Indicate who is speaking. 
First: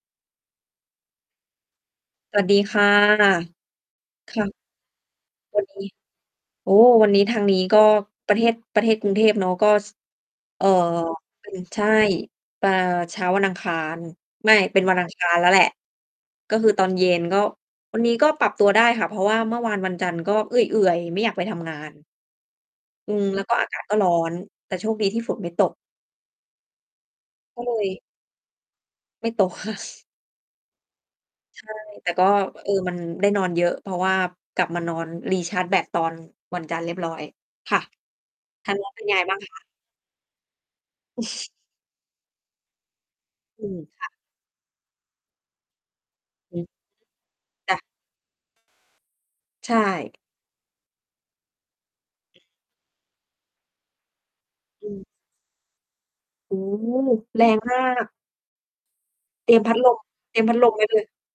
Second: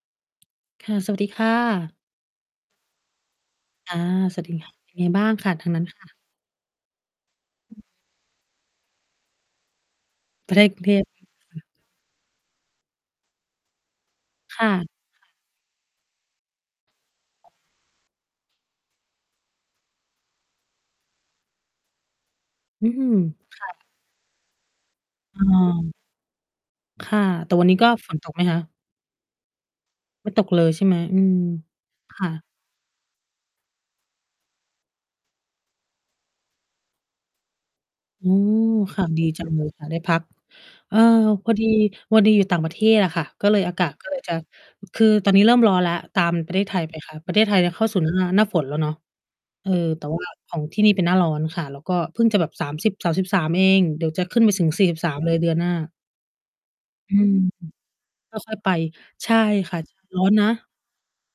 Speaker 1: ค่ะ สวัสดีค่ะ
Speaker 2: สวัสดีค่ะ
Speaker 1: อา
Speaker 2: ค
Speaker 1: ส
Speaker 2: ่
Speaker 1: วัสด
Speaker 2: ะ
Speaker 1: ี ค่ะ ยังไงบ้างค่ะ
Speaker 2: วั
Speaker 1: ท
Speaker 2: น
Speaker 1: าง
Speaker 2: น
Speaker 1: นั้
Speaker 2: ี้
Speaker 1: น ค่ะ?
Speaker 2: โอ้ วันนี้ทางนี้
Speaker 1: อ
Speaker 2: ก
Speaker 1: ือ
Speaker 2: ็
Speaker 1: ฮึ
Speaker 2: ประเทศ ประเทศกรุงเทพเนาะ ก็ ซ
Speaker 1: ประเ
Speaker 2: เ
Speaker 1: ท
Speaker 2: อ่อ
Speaker 1: ศกรุงเทพ อืม
Speaker 2: เป็
Speaker 1: ค
Speaker 2: น
Speaker 1: ่ะ
Speaker 2: ใช่ ปา เช้าวันอังคาร ไม่
Speaker 1: ค่ะ ค่
Speaker 2: เป็นวันอังคา
Speaker 1: ะ
Speaker 2: รแล้วแหละ ก็คือตอนเย็น ก็วันนี้ก็ปรับตัวได้ค่ะ เพราะว่าเมื่อวานวันจันทร์ ก็เอื่อย ๆ ไม่อยากไปทำงาน
Speaker 1: อื้อฮื
Speaker 2: อื
Speaker 1: อ
Speaker 2: ม แล้วก็
Speaker 1: ค
Speaker 2: อา
Speaker 1: ่ะ
Speaker 2: กาศก็ร้อน แต่โชคดีที่ฝน
Speaker 1: เ
Speaker 2: ไม่ตก
Speaker 1: ออ ค่ะ แต่
Speaker 2: ก็
Speaker 1: วัน
Speaker 2: เ
Speaker 1: น
Speaker 2: ล
Speaker 1: ี้ก
Speaker 2: ย
Speaker 1: ็ ฝนตกไหมคะ?
Speaker 2: ไม่ตก ค่ะ
Speaker 1: ไม่ตกเลยใช่ไหม? อืม
Speaker 2: ใช่ แต่
Speaker 1: ค
Speaker 2: ก็
Speaker 1: ่ะ
Speaker 2: เออ มันได้นอนเยอะ เพราะว่ากลับมานอน recharge แบต ตอน วันจันทร์เรียบร้อยค่ะ
Speaker 1: อืม
Speaker 2: ทางนั้นเ
Speaker 1: ค
Speaker 2: ป็
Speaker 1: ่ะ
Speaker 2: นไง
Speaker 1: ดี
Speaker 2: บ้าง
Speaker 1: จัง
Speaker 2: คะ?
Speaker 1: เลยค่ะได้พัก เออ พอดี พอดี อยู่ต่างประเทศ อะค่ะ ก็เล
Speaker 2: อ
Speaker 1: ย
Speaker 2: ื
Speaker 1: อา
Speaker 2: ม
Speaker 1: กาศ
Speaker 2: ค
Speaker 1: ก
Speaker 2: ่
Speaker 1: ็
Speaker 2: ะ
Speaker 1: เลยจะ คือ ตอนนี้เริ่มร้อนแล้ว ตามปร
Speaker 2: อ
Speaker 1: ะเ
Speaker 2: ื
Speaker 1: ท
Speaker 2: ม
Speaker 1: ศไทยไปค่ะ ประเทศไทยเนี่
Speaker 2: จ
Speaker 1: ย
Speaker 2: ้
Speaker 1: เ
Speaker 2: ะ
Speaker 1: ข้าสู่ หน้า หน้าฝนแล้วเนาะ เ
Speaker 2: ใ
Speaker 1: อ
Speaker 2: ช
Speaker 1: อ แต่
Speaker 2: ่
Speaker 1: ว่าของที่นี่เป็นหน้าร้อนค่ะ แล้วก็เพิ่งจะแบบ 30 33 เอง เดี๋ยวจะขึ้นไปสูง สี่
Speaker 2: อ
Speaker 1: สิบ
Speaker 2: ือ
Speaker 1: สาม เลยเดือนหน้า
Speaker 2: โอ้โฮ
Speaker 1: อืม
Speaker 2: แรง
Speaker 1: อือ
Speaker 2: มาก
Speaker 1: ค่อย ๆ ไป ใช่
Speaker 2: เตรียมพ
Speaker 1: ค
Speaker 2: ั
Speaker 1: ่
Speaker 2: ด
Speaker 1: ะ
Speaker 2: ล
Speaker 1: ใช่
Speaker 2: ม
Speaker 1: ร้อน
Speaker 2: เตรี
Speaker 1: น
Speaker 2: ยม
Speaker 1: ะ
Speaker 2: พัดลมไว้เลย